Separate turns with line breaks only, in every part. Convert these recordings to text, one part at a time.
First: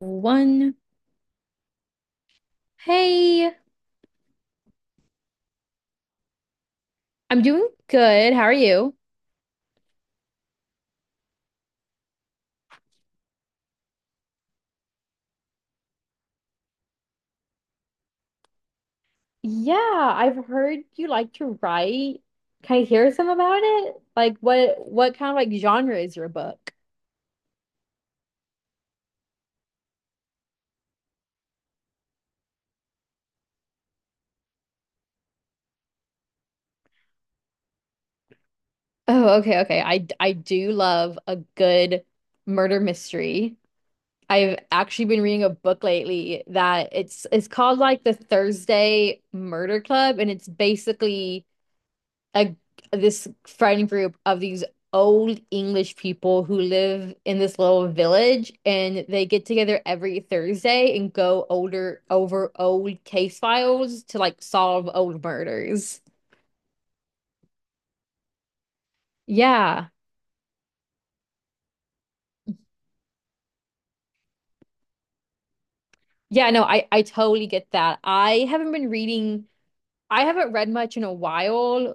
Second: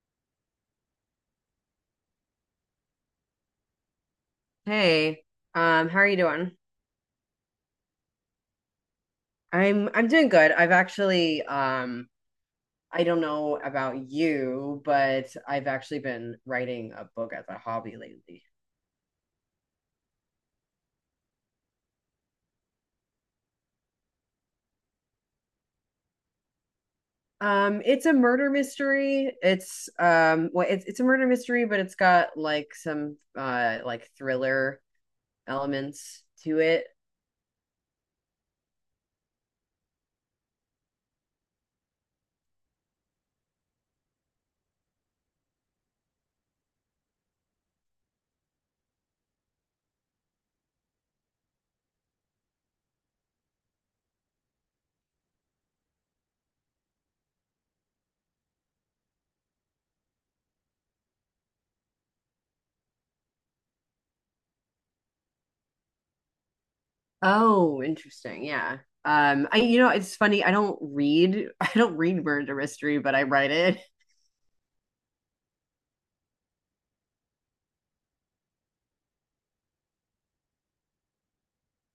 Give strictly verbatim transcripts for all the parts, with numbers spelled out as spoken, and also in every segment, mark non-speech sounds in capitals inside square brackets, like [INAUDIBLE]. One. Hey,
Hey, um, how are you doing?
I'm doing good. How are you?
I'm I'm doing good. I've actually um I don't know about you, but I've actually been writing a book as a hobby lately.
Yeah, I've heard you like to write. Can I hear some about it? Like what what kind of like genre is your book?
Um, it's a murder mystery. It's um well it's it's a murder mystery, but it's got like some uh like thriller elements to it.
Oh, okay, okay. I I do love a good murder mystery. I've actually been reading a book lately that it's it's called like The Thursday Murder Club, and it's basically a this friend group of these old English people who live in this little village and they get together every Thursday and go older over old case files to like solve old murders.
Oh, interesting. Yeah. Um, I you
Yeah.
know, it's funny. I don't read [LAUGHS] I don't read murder mystery, but I write it.
Yeah, no, I I totally get that. I haven't been reading. I haven't read much in a while,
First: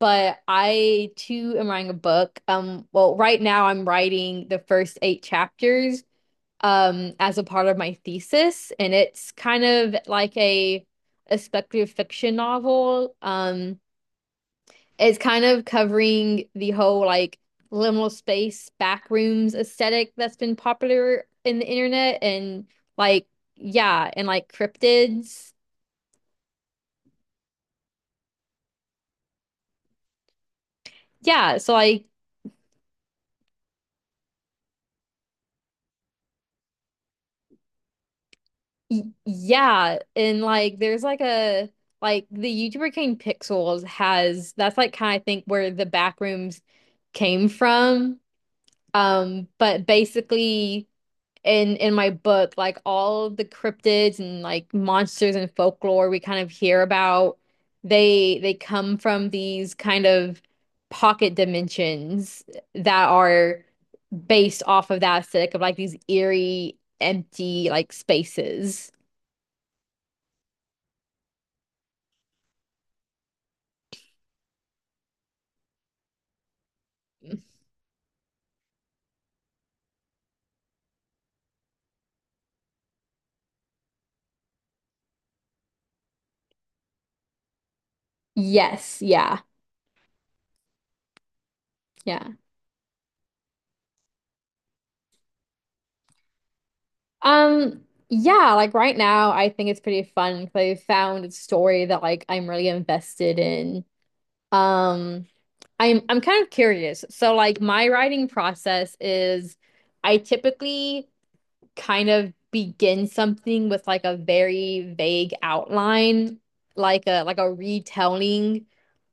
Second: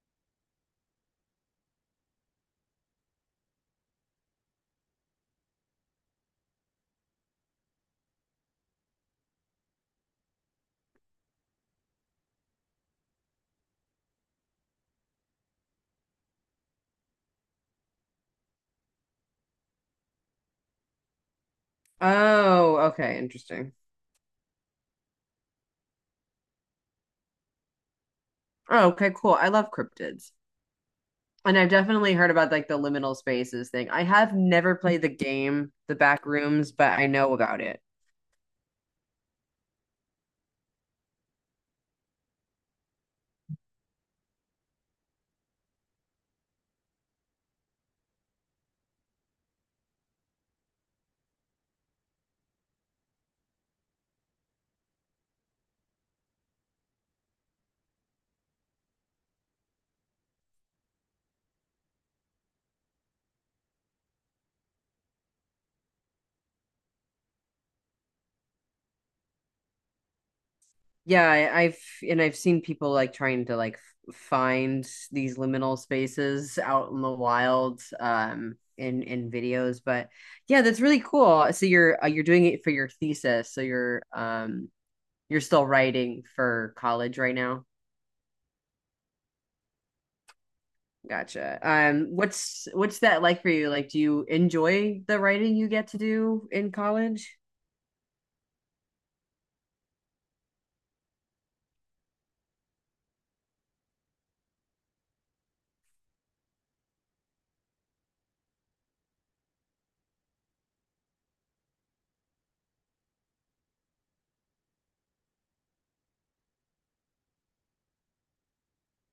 but I too am writing a book. Um well, right now I'm writing the first eight chapters um, as a part of my thesis, and it's kind of like a a speculative fiction novel. Um, it's kind of covering the whole like liminal space backrooms aesthetic that's been popular in the internet, and
Oh, okay,
like
interesting.
yeah, and like cryptids,
Oh, okay, cool. I love cryptids.
yeah.
And I've
So like
definitely heard about like the liminal spaces thing. I have never played the game, The Back Rooms, but I know about it.
y yeah, and like there's like a. Like the YouTuber Cane Pixels has that's like kind of think where the backrooms came from. Um, but basically in in my book, like all of the cryptids and like monsters and folklore we kind of hear about, they they come from these kind of pocket dimensions that are based off of that aesthetic of like these eerie, empty like spaces.
Yeah, I, I've and I've seen people like trying to like f- find these liminal spaces out in the wild um in in videos, but yeah, that's really cool. So you're uh, you're doing it for your thesis. So you're um you're still writing for college right now.
Yes, yeah,
Gotcha. Um,
yeah.
what's what's that like for you? Like, do you enjoy the writing you get to do in college?
Um, yeah, like right now I think it's pretty fun because I found a story that like I'm really invested in. Um, I'm I'm kind of curious. So like my writing process is I typically kind of begin something with like a very vague outline, like a like a retelling,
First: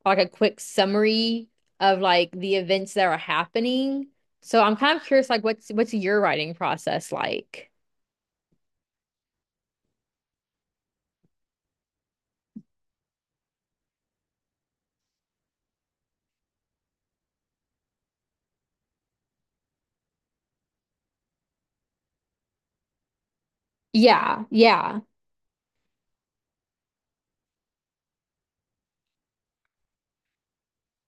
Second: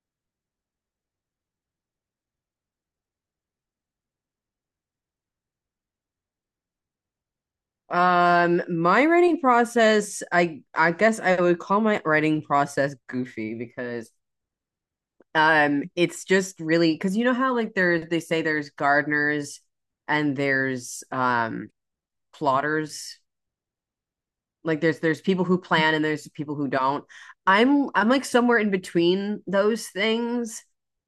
like a quick summary of like the events that are happening. So I'm kind of curious like what's what's your writing process like?
Um, my writing process, I I guess I would call my writing process goofy because um it's just really because you know how like there's they say there's gardeners and there's um plotters.
Yeah,
Like there's
yeah.
there's people who plan and there's people who don't. I'm I'm like somewhere in between those things.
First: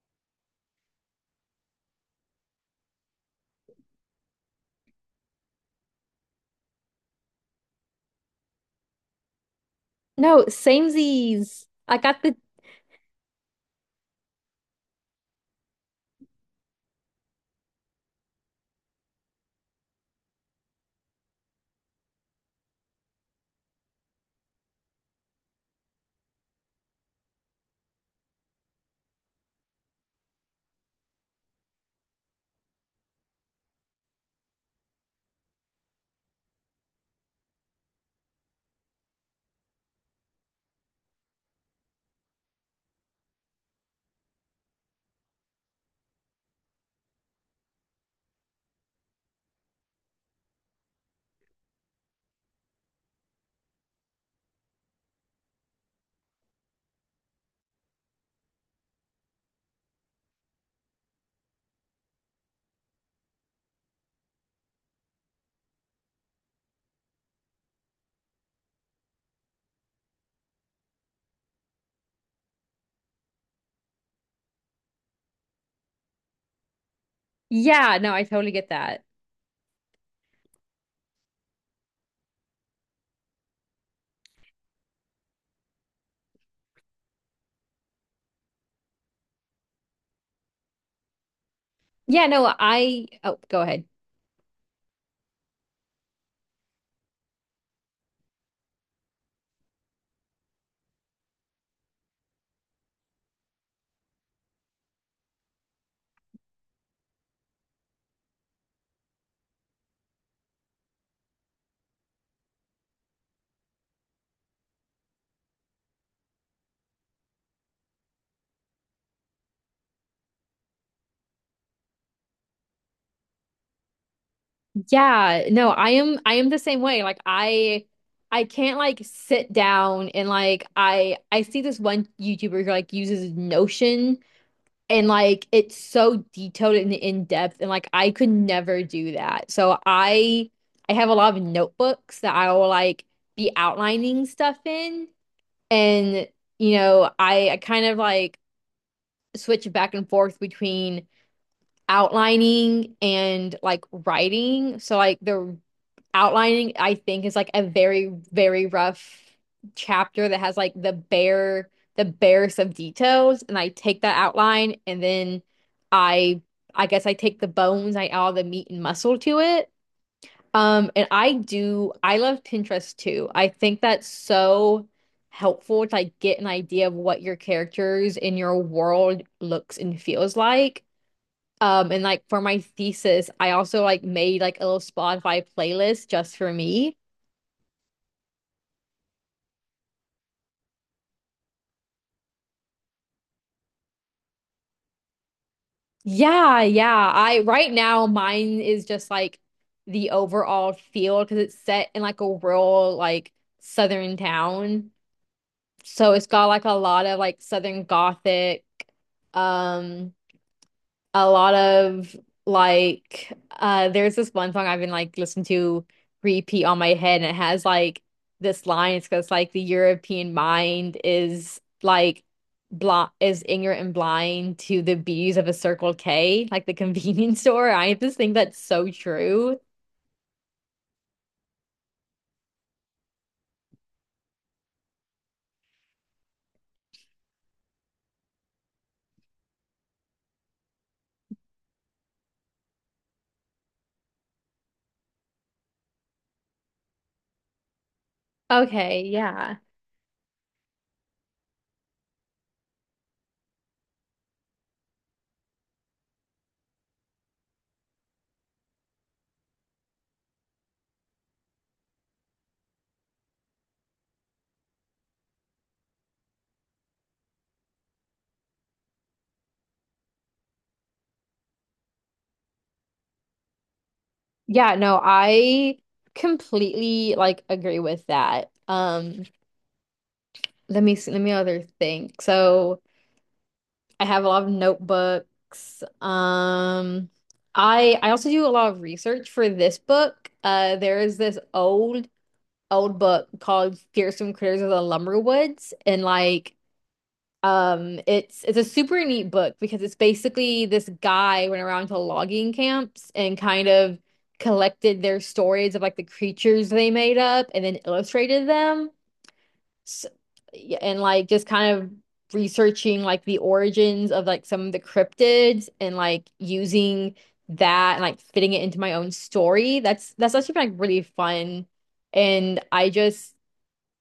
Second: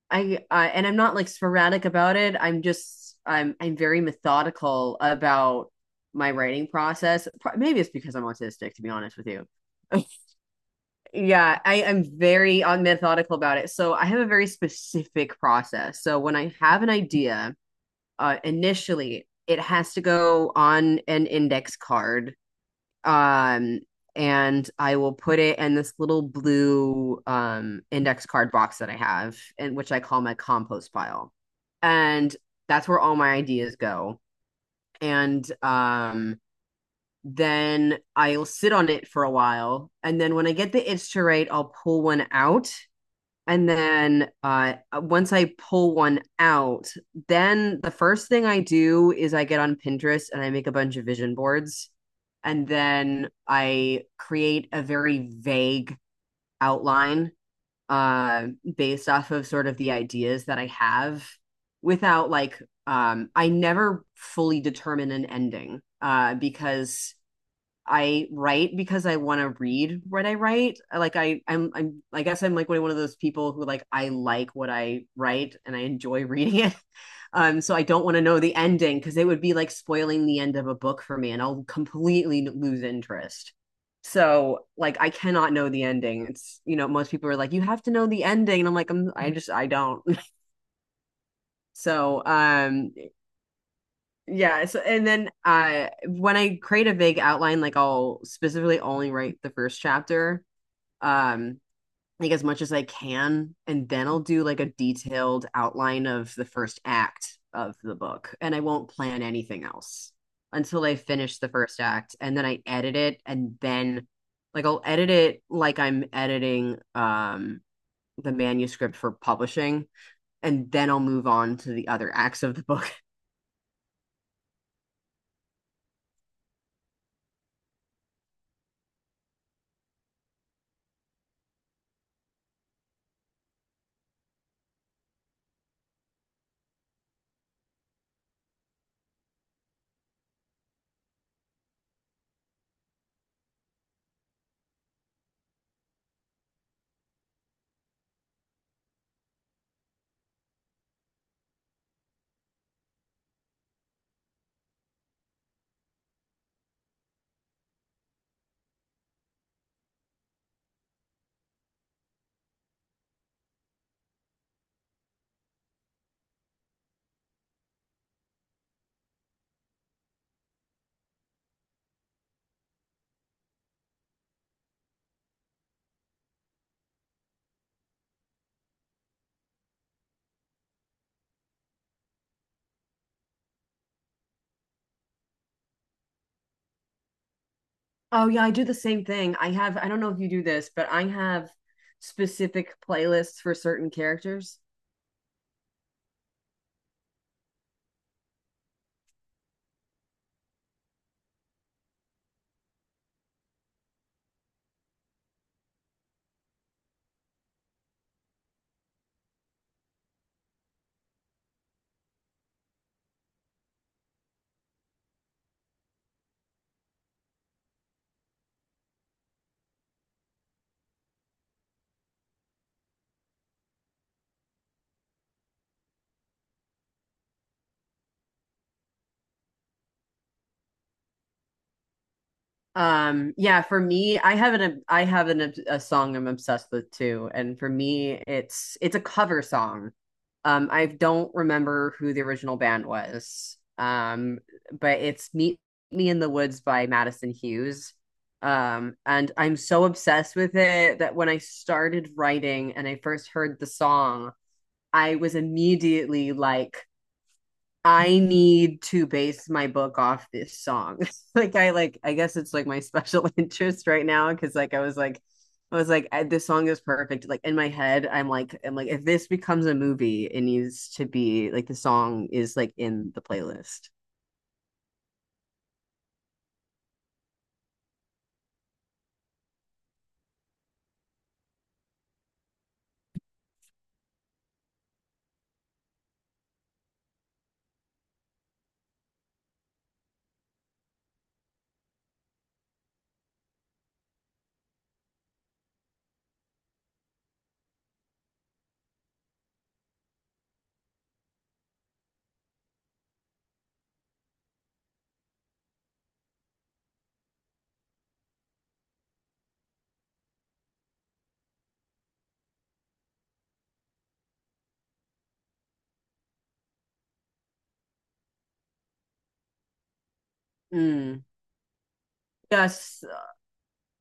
I uh, and I'm not like sporadic about it. I'm just I'm I'm very methodical about my writing process. Maybe it's because I'm autistic, to be honest with you. [LAUGHS]
No,
Yeah,
samesies.
I
I
am
got the
very uh, methodical about it. So I have a very specific process. So when I have an idea, uh, initially it has to go on an index card, um, and I will put it in this little blue um, index card box that I have, and which I call my compost pile. And that's where all my ideas go. And um, then I'll sit on it for a while. And then when I get the itch to write, I'll pull one out and then uh, uh, once I pull one out, then the first thing I do is I get on Pinterest and I make a bunch of vision boards. And then I create a very vague outline uh, based off of sort of the ideas that I have without like, um, I never fully determine an ending uh, because I write because I want to read what I write. uh, Like I, I'm, I'm, I guess I'm like one of those people who like I like what I write and I enjoy [LAUGHS] reading it. Um, so I
yeah,
don't
no,
want to
I
know
totally
the
get
ending
that.
because it would be like spoiling the end of a book for me, and I'll completely lose interest. So like I cannot know the ending. It's you know most people are like you have to know the ending, and I'm like I'm I just I don't. [LAUGHS] So
Yeah, no,
um
I oh, go ahead.
yeah, so and then uh when I create a vague outline, like I'll specifically only write the first chapter, um, like as much as I can, and then I'll do like a detailed outline of the first act of the book, and I won't plan anything else until I finish the first act, and then I edit it, and then like I'll edit it like I'm editing um the manuscript for publishing, and then I'll move on to the other acts of the book.
Yeah, no, I am I am the same way. Like I I can't like sit down and like I I see this one YouTuber who like uses Notion and like it's so detailed and in depth and like I could never do that. So I I have a lot of notebooks that I will like be outlining stuff in, and you know, I I kind of like switch back and forth between outlining and like writing. So like the outlining, I think, is like a very, very rough chapter that has like the bare, the barest of details. And I take that outline and then I I guess I take the bones, I add all the meat and muscle to it. Um, and I do, I love Pinterest too. I think that's so helpful to like get an idea of what your characters in your world looks and feels like. Um, and like for my thesis, I also like made like a little Spotify playlist just for me.
Oh yeah, I do the same thing. I have, I don't know if you do this, but I have specific playlists for certain characters.
Yeah, yeah. I right now mine is just like the overall feel because it's set in like a rural like southern town. So it's got like a lot of like southern gothic, um, a lot of like uh there's this one song I've been like listening to repeat on my head and it has like this line. It's because like the European mind is like blind, is ignorant and blind to the beauties of a Circle K, like the convenience [LAUGHS] store. I just think that's so true.
Um, yeah, for me, I have an I have an a song I'm obsessed with too, and for me, it's it's a cover song. Um, I don't remember who the original band was. Um, but it's Meet Me in the Woods by Madison Hughes. Um,
Okay,
and
yeah,
I'm so obsessed with it that when I started writing and I first heard the song, I was immediately like, I need to base my book off this song. [LAUGHS] like I like I guess it's like my special [LAUGHS] interest right now because like I was like I was like I- this song is perfect. Like in my head, I'm like I'm like if this becomes a movie, it needs to be like the song is like in the playlist.
yeah, no, I completely like agree with that. Um let me see, let me other think. So I have a lot of notebooks. Um, I I also do a lot of research for this book. Uh, there is this old old book called Fearsome Critters of the Lumberwoods, and like um, it's it's a super neat book because it's basically this guy went around to logging camps and kind of collected their stories of like the creatures they made up and then illustrated them yeah, and like just kind of researching like the origins of like some of the cryptids and like using that and like fitting it into my own story. That's that's actually been like really
Mm.
fun. And I
Yes.
just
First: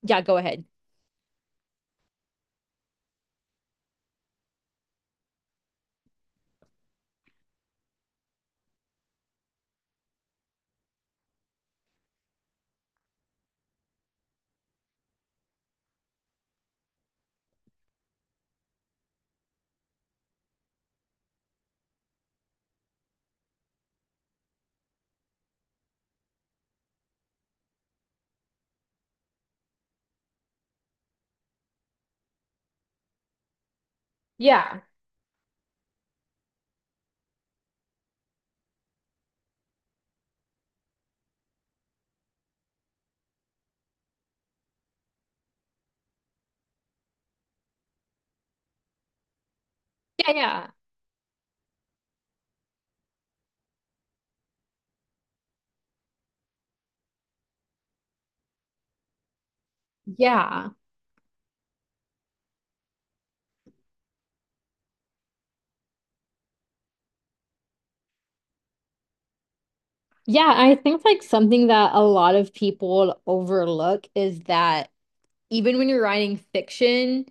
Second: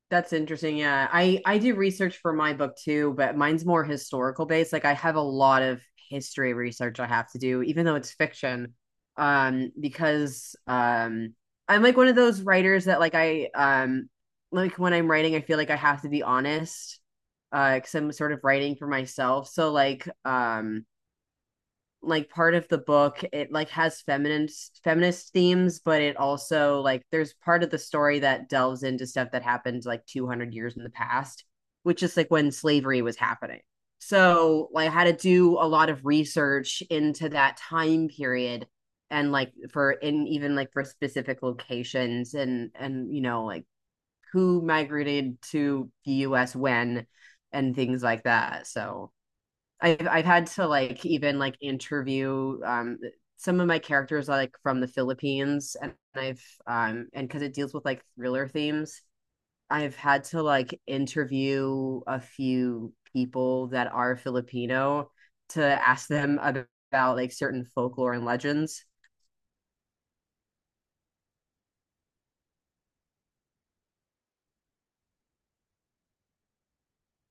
yeah,
That's
go ahead.
interesting. Yeah. I I do research for my book too, but mine's more historical based. Like I have a lot of history research I have to do, even though it's fiction. Um, because um I'm like one of those writers that like I um like when I'm writing, I feel like I have to be honest, uh, because I'm sort of writing for myself. So like um like part of the book it like has feminist feminist themes but it also like there's part of the story that delves into stuff that happened like two hundred years in the past which is like when slavery was happening so
Yeah.
like, I had to do a lot of research into that time period and like for in even like for specific locations and and you know like who migrated to the us when and things like that so I've I've
Yeah,
had to
yeah.
like even like interview um some of my characters like from the Philippines and I've um and because it deals with like thriller themes, I've had to
Yeah.
like interview a few people that are Filipino to ask them ab- about like certain folklore and legends.
Yeah, I think like something that a lot of people overlook is that even when you're writing fiction,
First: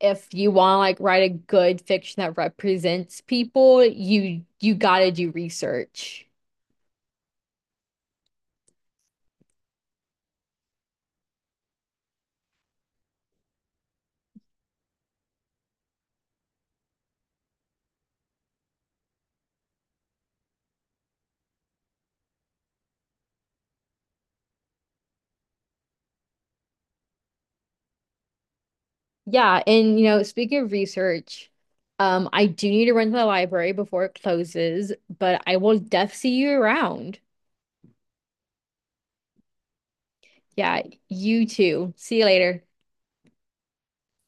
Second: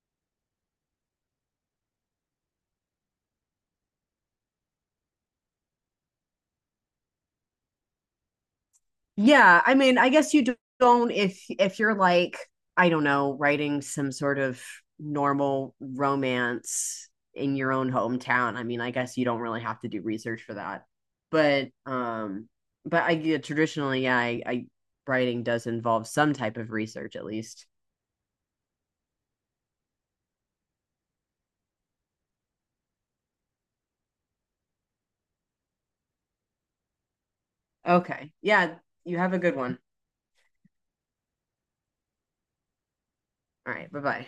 if you want to like write a good fiction that represents people, you you gotta do research.
Yeah, I mean, I guess you don't if if you're like, I don't know, writing some sort of normal romance in your own hometown. I mean, I guess you don't really have to do research for that. But um but I yeah, traditionally, yeah, I, I writing does involve some type of research at least.
Yeah, and you know, speaking of research, um, I do need to run to the library before it closes, but I will def see you around.
Okay. Yeah, you have a good one.
Yeah, you too. See you later.
All right, bye-bye.